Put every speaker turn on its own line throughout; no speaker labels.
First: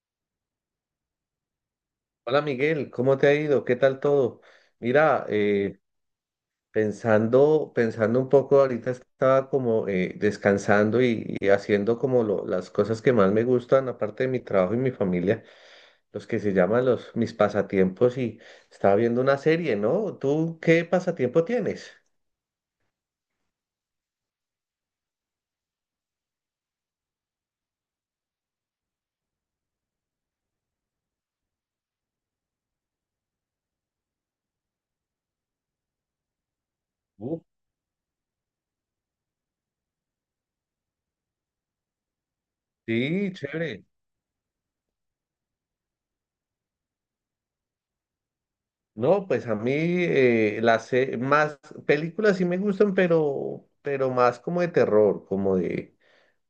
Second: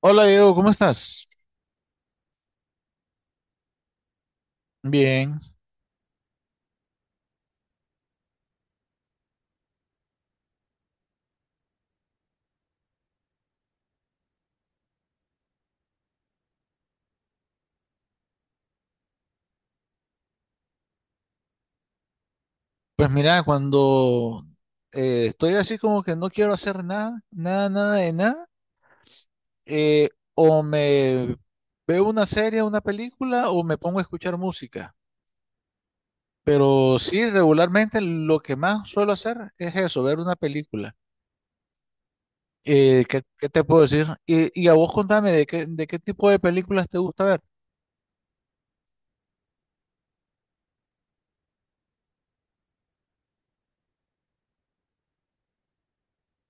Hola Diego, ¿cómo estás?
Hola Miguel, ¿cómo te ha ido? ¿Qué tal todo? Mira,
Bien.
pensando, pensando un poco, ahorita estaba como descansando y haciendo como las cosas que más me gustan, aparte de mi trabajo y mi familia, los que se llaman los mis pasatiempos y estaba viendo una serie, ¿no? ¿Tú qué pasatiempo tienes?
Pues mira, cuando estoy así como que no quiero hacer nada, nada, nada de nada, eh, o me veo una serie, una película, o me pongo a escuchar música. Pero sí,
Uh,
regularmente lo que más suelo hacer es eso, ver una película.
sí,
¿Qué te puedo
chévere.
decir? Y a vos contame, ¿de de qué tipo de películas te gusta ver?
No, pues a mí más películas sí me gustan, pero más como de terror,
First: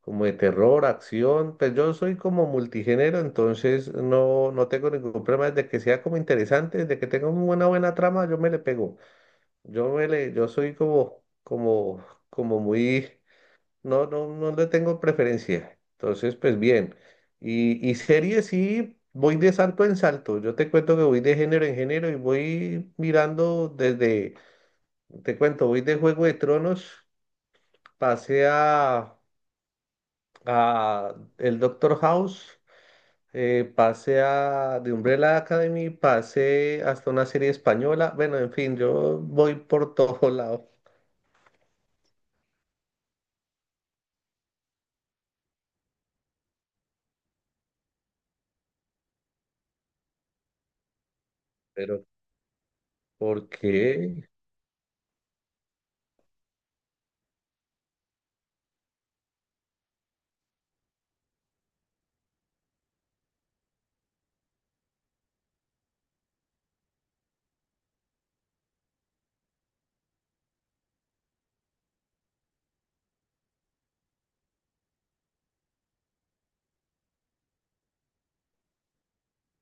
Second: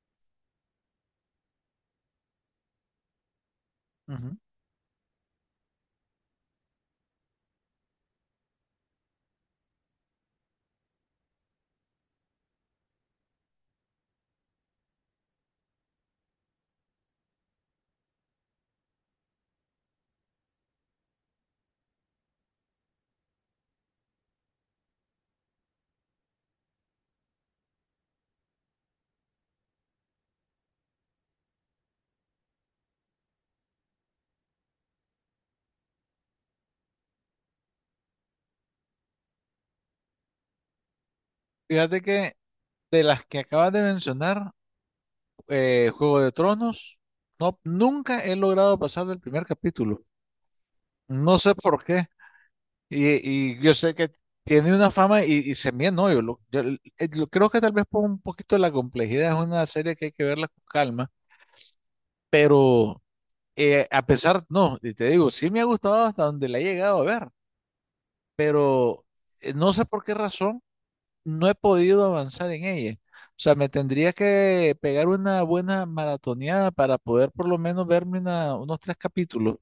como de terror, acción, pues yo soy como multigénero, entonces
Ujú.
no, no tengo ningún problema, desde que sea como interesante, desde que tenga una buena trama, yo me le pego, yo soy como muy, no, no, no le tengo preferencia, entonces pues bien, y series sí, voy de salto en salto, yo te cuento que voy de género en género y voy mirando te cuento, voy de Juego de Tronos, pasé a el Doctor House, pasé a de Umbrella Academy, pasé hasta una serie española. Bueno, en fin, yo voy por todo lado.
Fíjate que de las que acabas de mencionar, Juego de Tronos. No, nunca he logrado pasar del primer capítulo. No sé por
Pero
qué.
¿por
Y yo sé que
qué?
tiene una fama y se me no, yo creo que tal vez por un poquito de la complejidad es una serie que hay que verla con calma, pero a pesar, no, y te digo, sí me ha gustado hasta donde la he llegado a ver, pero no sé por qué razón no he podido avanzar en ella. O sea, me tendría que pegar una buena maratoneada para poder por lo menos verme unos tres capítulos.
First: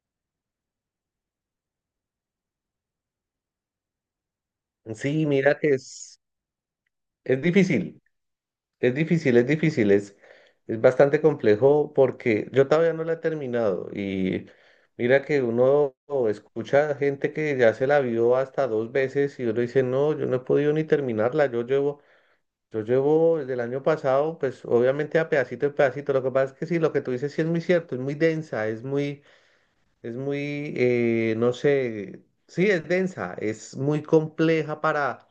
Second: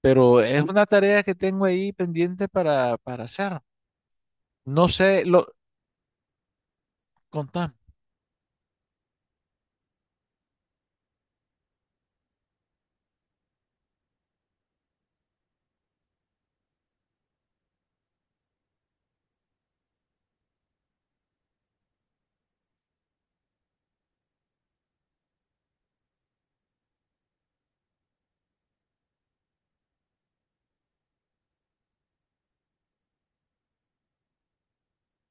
Pero es una tarea que tengo ahí pendiente para hacer. No sé,
Sí,
lo
es
contame.
difícil, es difícil, es difícil, es bastante complejo porque yo todavía no la he terminado. Y mira que uno escucha gente que ya se la vio hasta dos veces y uno dice, no, yo no he podido ni terminarla, Yo llevo el del año pasado, pues obviamente a pedacito en pedacito. Lo que pasa es que sí, lo que tú dices sí es muy cierto, es muy densa, no sé, sí, es densa, es muy compleja para,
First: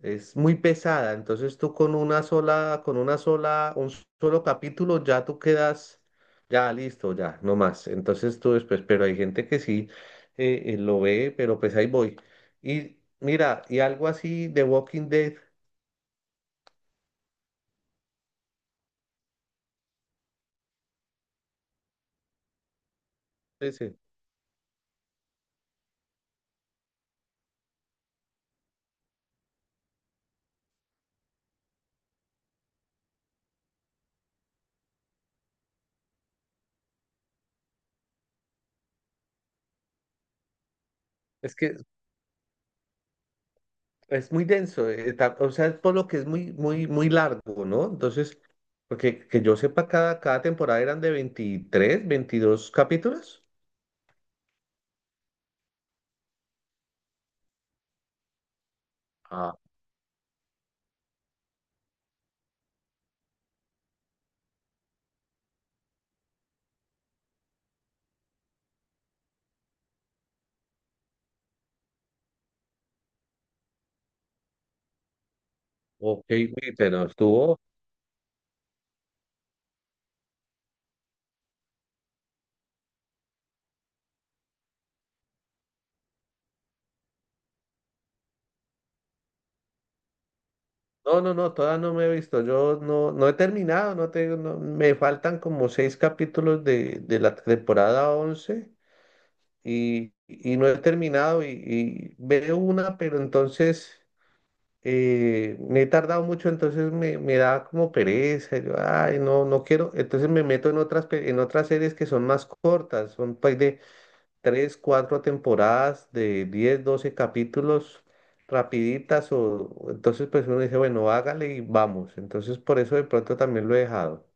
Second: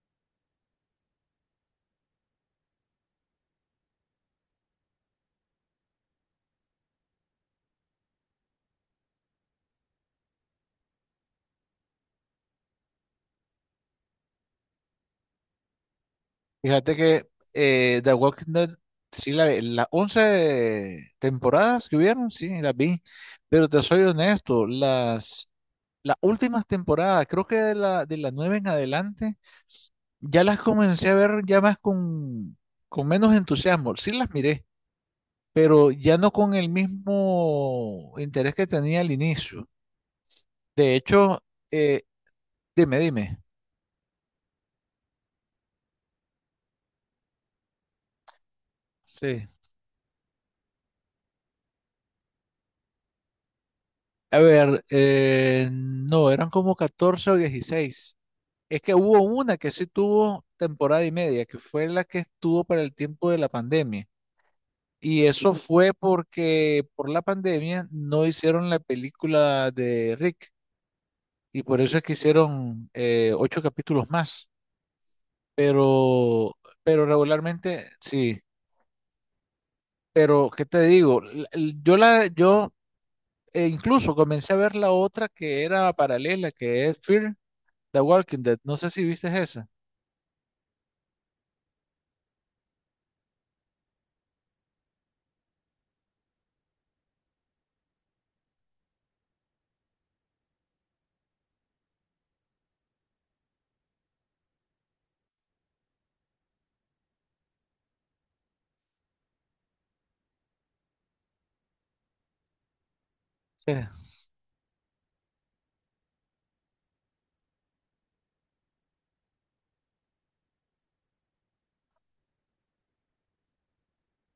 es muy pesada. Entonces tú con una sola, un solo capítulo ya tú quedas, ya listo, ya, no más. Entonces tú después, pero hay gente que sí lo ve, pero pues ahí voy. Y mira, y algo así de Walking Dead,
Fíjate que The Walking Dead, sí, la, las 11 temporadas que hubieron, sí, las vi. Pero te
ese.
soy honesto, las últimas temporadas, creo que de la 9 en adelante. Ya las comencé a ver ya más con menos entusiasmo. Sí las miré, pero ya no con el mismo interés que tenía al inicio. De hecho,
Es que
eh, dime, dime.
Es muy denso, o sea, es por lo que es muy, muy, muy largo, ¿no? Entonces, porque que
Sí.
yo sepa, cada temporada eran de 23 22 capítulos.
A ver, no, eran como 14 o 16. Es que hubo
Ah,
una que sí tuvo temporada y media, que fue la que estuvo para el tiempo de la pandemia. Y eso fue porque por la pandemia no hicieron la película de Rick. Y por eso es que hicieron 8 capítulos más.
ok,
Pero,
uy,
pero
pero estuvo.
regularmente sí. Pero, ¿qué te digo? Yo incluso comencé a ver la otra que era paralela, que es Fear the Walking Dead. No sé si viste esa.
No, no, no, todavía no me he visto. Yo no, no he terminado, no tengo, no- me faltan como seis capítulos de la temporada 11 y no he terminado y veo una, pero entonces. Me he tardado mucho, entonces me da como pereza, yo, ay, no, no quiero, entonces me meto en otras, en otras series que son más cortas, son pues
Sí.
de 3 4 temporadas, de 10 12 capítulos, rapiditas, o entonces pues uno dice, bueno, hágale y vamos, entonces por eso de pronto también lo he dejado.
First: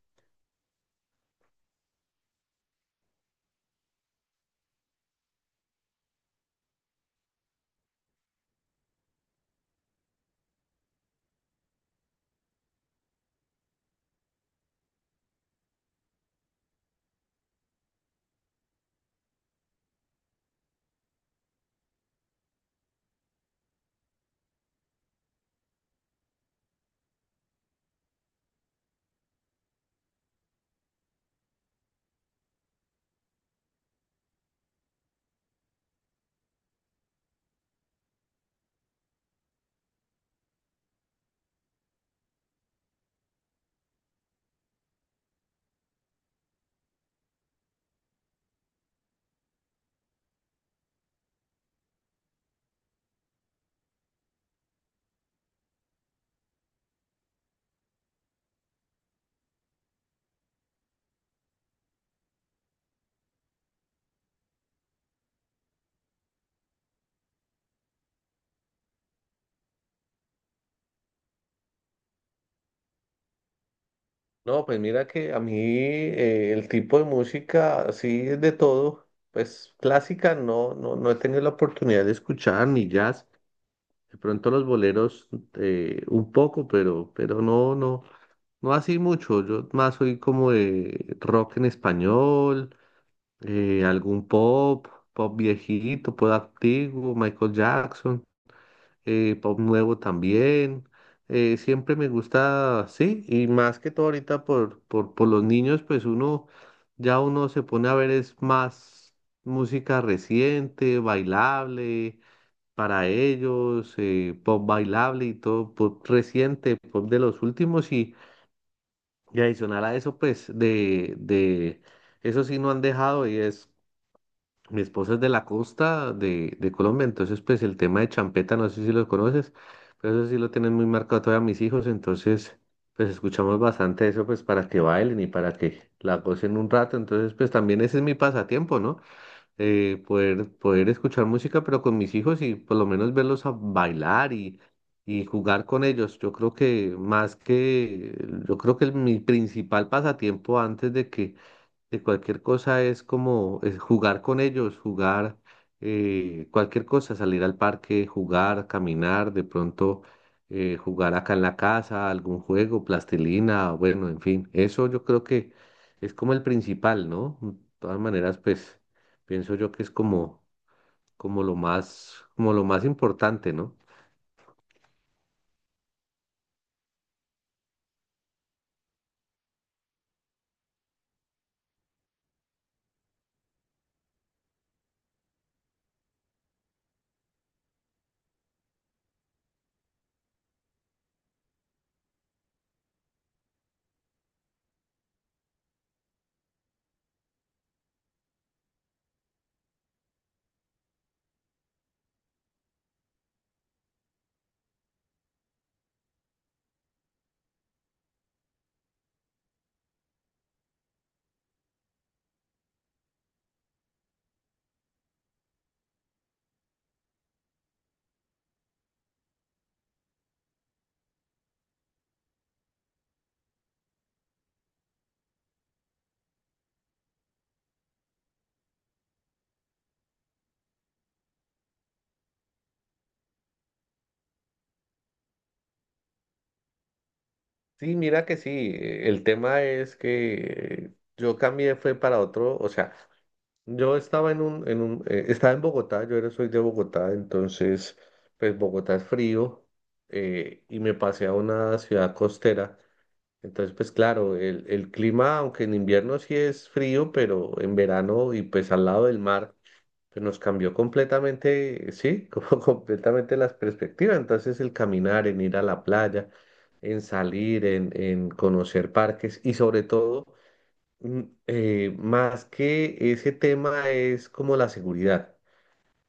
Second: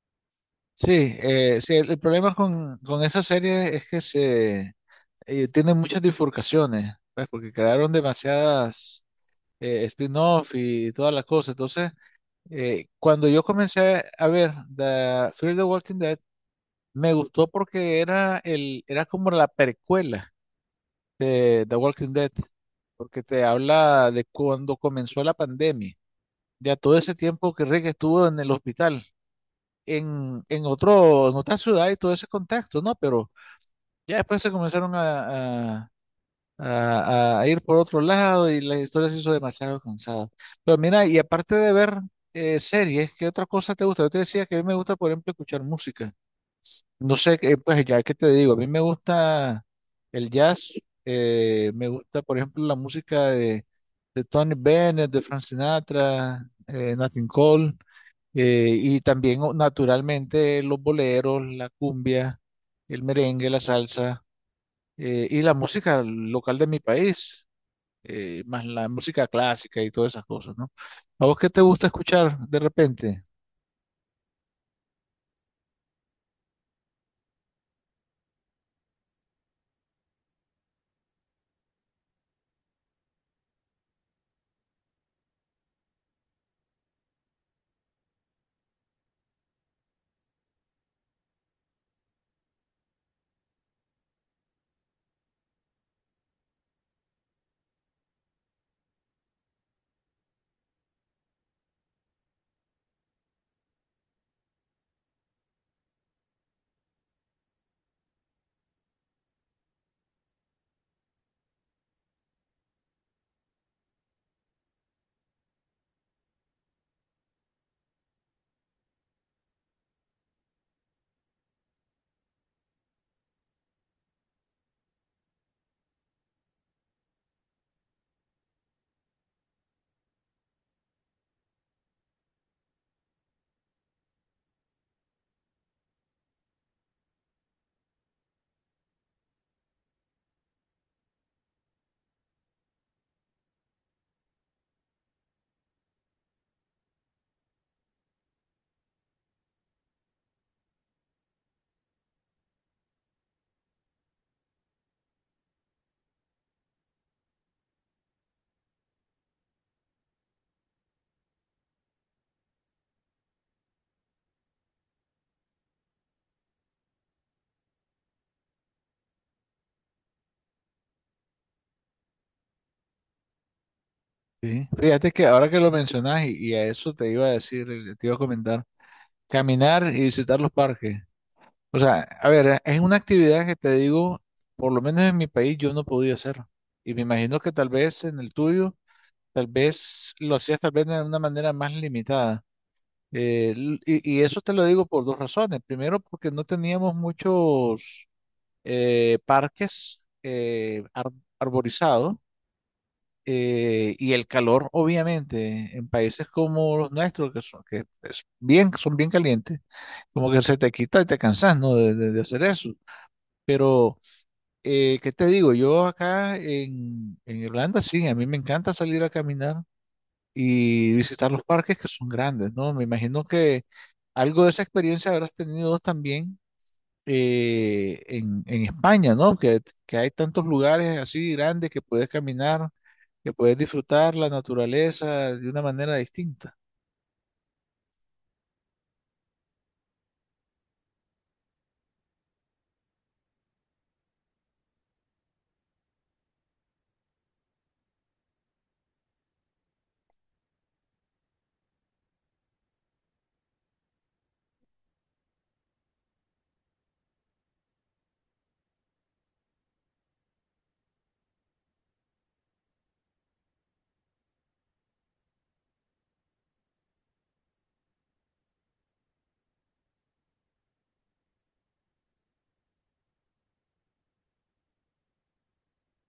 Sí, sí, el problema con esa serie es que se tiene muchas bifurcaciones, pues, porque crearon demasiadas spin-off y todas las cosas. Entonces, cuando yo comencé a ver The Fear the Walking Dead, me gustó porque era como la precuela de The Walking Dead, porque te habla de cuando comenzó la pandemia, ya todo ese tiempo que Rick estuvo en el hospital, en otro, en otra ciudad y todo ese contexto, ¿no? Pero ya después se comenzaron a ir por otro lado y la historia se hizo demasiado cansada. Pero mira, y aparte de ver series, ¿qué otra cosa te gusta? Yo te decía que a mí me gusta, por ejemplo, escuchar música. No sé, qué, pues ya que te digo, a mí me gusta el jazz, me gusta, por ejemplo, la música de Tony Bennett, de Frank Sinatra, Nat King Cole, y también, naturalmente, los boleros, la cumbia, el merengue, la salsa, y la música local de mi país más la música clásica y todas esas cosas, ¿no? ¿A vos qué te gusta escuchar de repente?
No, pues mira que a mí el tipo de música, sí, es de todo, pues clásica no, no, no he tenido la oportunidad de escuchar, ni jazz. De pronto los boleros un poco, pero no, no, no así mucho. Yo más soy como de rock en español, algún pop, pop viejito, pop antiguo, Michael Jackson, pop nuevo también. Siempre me gusta, sí, y más que todo ahorita por los niños, pues uno, ya uno se pone a ver es más música reciente, bailable para ellos, pop bailable y todo, pop reciente, pop de los últimos y adicional a eso, pues de eso sí no han dejado y es, mi esposa es de la costa de Colombia, entonces pues el tema de champeta, no sé si lo conoces, pero eso sí lo tienen muy marcado todavía mis hijos, entonces pues escuchamos bastante eso pues para que bailen y para que la gocen un rato, entonces pues también ese es mi pasatiempo, ¿no? Poder, poder escuchar música, pero con mis hijos y por lo menos verlos a bailar y jugar con ellos. Yo creo que mi principal pasatiempo antes de que de cualquier cosa es como es jugar con ellos, jugar cualquier cosa, salir al parque, jugar, caminar, de pronto jugar acá en la casa, algún juego, plastilina, bueno, en fin, eso yo creo que es como el principal, ¿no? De todas maneras, pues pienso yo que es como lo más importante, ¿no?
Sí. Fíjate que ahora que lo mencionas y a eso te iba a decir, te iba a comentar, caminar y visitar los parques. O sea, a ver, es una actividad que te digo, por lo menos en mi país yo no podía hacer. Y me imagino que tal vez en el tuyo, tal vez lo hacías tal vez de una manera más limitada. Y eso te lo digo por dos razones. Primero, porque no teníamos muchos parques arborizados y el calor, obviamente, en países como los nuestros, que son, que es bien, son bien calientes, como que se te quita y te cansas, ¿no? de, de hacer eso. Pero, ¿qué te digo? Yo acá en Irlanda, sí, a mí me encanta salir a caminar y visitar los parques que son grandes, ¿no? Me imagino que algo de esa experiencia habrás tenido también en España, ¿no? Que hay tantos lugares así grandes que puedes caminar, que puedes disfrutar la naturaleza de una manera distinta.
Sí, mira que sí, el tema es que yo cambié fue para otro, o sea, yo estaba estaba en Bogotá, yo era, soy de Bogotá, entonces, pues Bogotá es frío y me pasé a una ciudad costera. Entonces, pues claro, el clima, aunque en invierno sí es frío, pero en verano y pues al lado del mar, pues nos cambió completamente, sí, como completamente las perspectivas. Entonces, el caminar, en ir a la playa, en salir, en conocer parques y sobre todo mm, más que ese tema es como la seguridad,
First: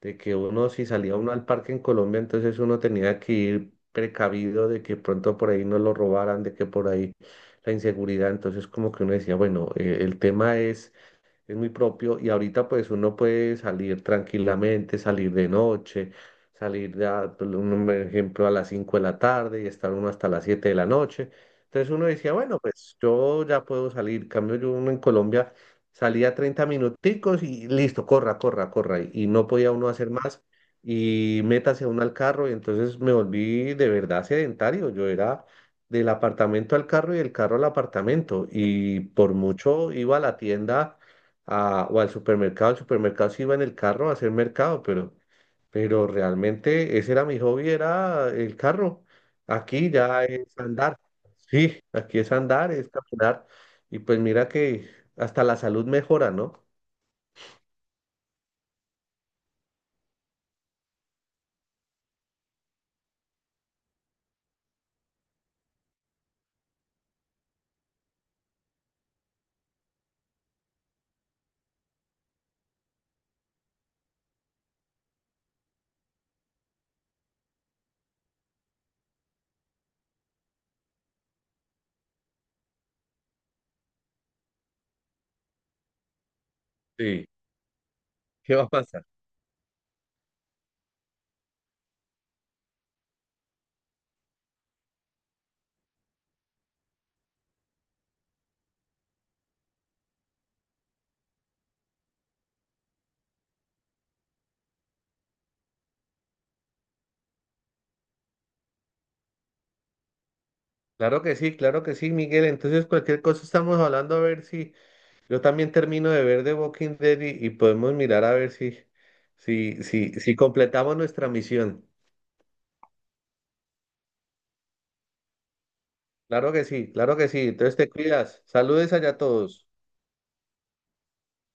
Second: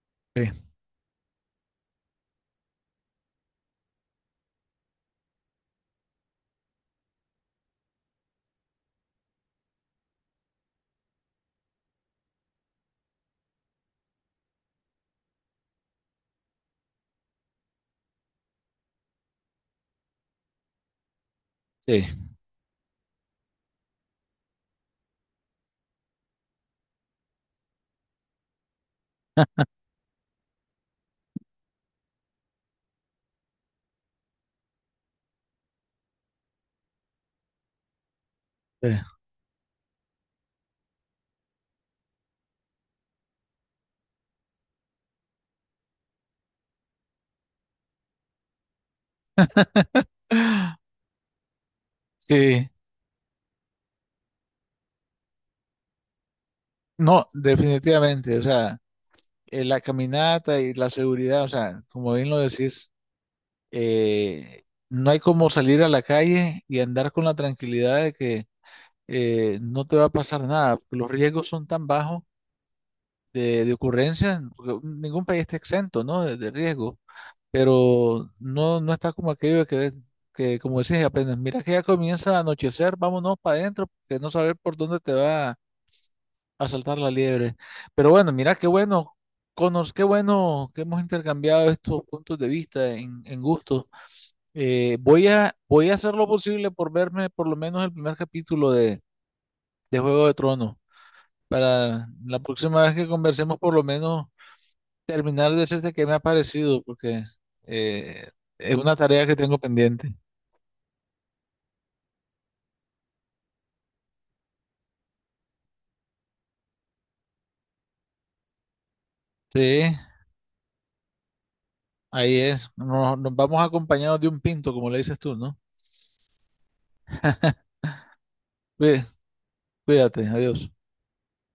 de que
Sí,
uno si salía uno al parque en Colombia, entonces uno tenía que ir precavido de que pronto por ahí no lo robaran, de que por ahí la inseguridad, entonces como que uno decía, bueno, el tema es muy propio y ahorita pues uno puede salir tranquilamente, salir de noche, salir, por un ejemplo, a las 5 de la tarde y estar uno hasta las 7 de la noche. Entonces uno
sí,
decía, bueno, pues yo ya puedo salir. En cambio yo uno en Colombia salía 30 minuticos y listo, corra, corra, corra. Y no podía uno hacer más y métase uno al carro y entonces me volví de verdad sedentario. Yo era del apartamento al carro y del carro al apartamento.
sí.
Y por mucho iba a la tienda o al supermercado. El supermercado sí iba en el carro a hacer mercado, pero realmente ese era mi hobby, era el carro. Aquí ya es andar. Sí, aquí es
Sí,
andar, es caminar. Y pues mira que hasta la salud mejora, ¿no?
no, definitivamente, o sea, la caminata y la seguridad, o sea, como bien lo decís, no hay como salir a la calle y andar con la tranquilidad de que no te va a pasar nada, porque los riesgos son tan bajos de ocurrencias, porque ningún país está exento, ¿no? De riesgo, pero no, no está como aquello de que, como decís, apenas mira que ya comienza a anochecer, vámonos para adentro, porque no sabes por dónde te va a saltar la
Sí,
liebre. Pero bueno, mira
¿qué va
qué
a pasar?
bueno, conos, qué bueno que hemos intercambiado estos puntos de vista en gusto. Voy a, voy a hacer lo posible por verme por lo menos el primer capítulo de Juego de Tronos. Para la próxima vez que conversemos, por lo menos terminar de decirte qué me ha parecido, porque eh, es una tarea que tengo pendiente.
Claro que sí, Miguel. Entonces, cualquier cosa estamos hablando a ver si yo también termino de ver The Walking Dead y podemos mirar a ver si,
Sí,
si completamos nuestra misión.
ahí es. Nos, nos vamos acompañados de un pinto, como le dices tú, ¿no?
Claro que sí, claro que sí. Entonces te cuidas. Saludes
Cuí-
allá a todos.
Cuídate, adiós.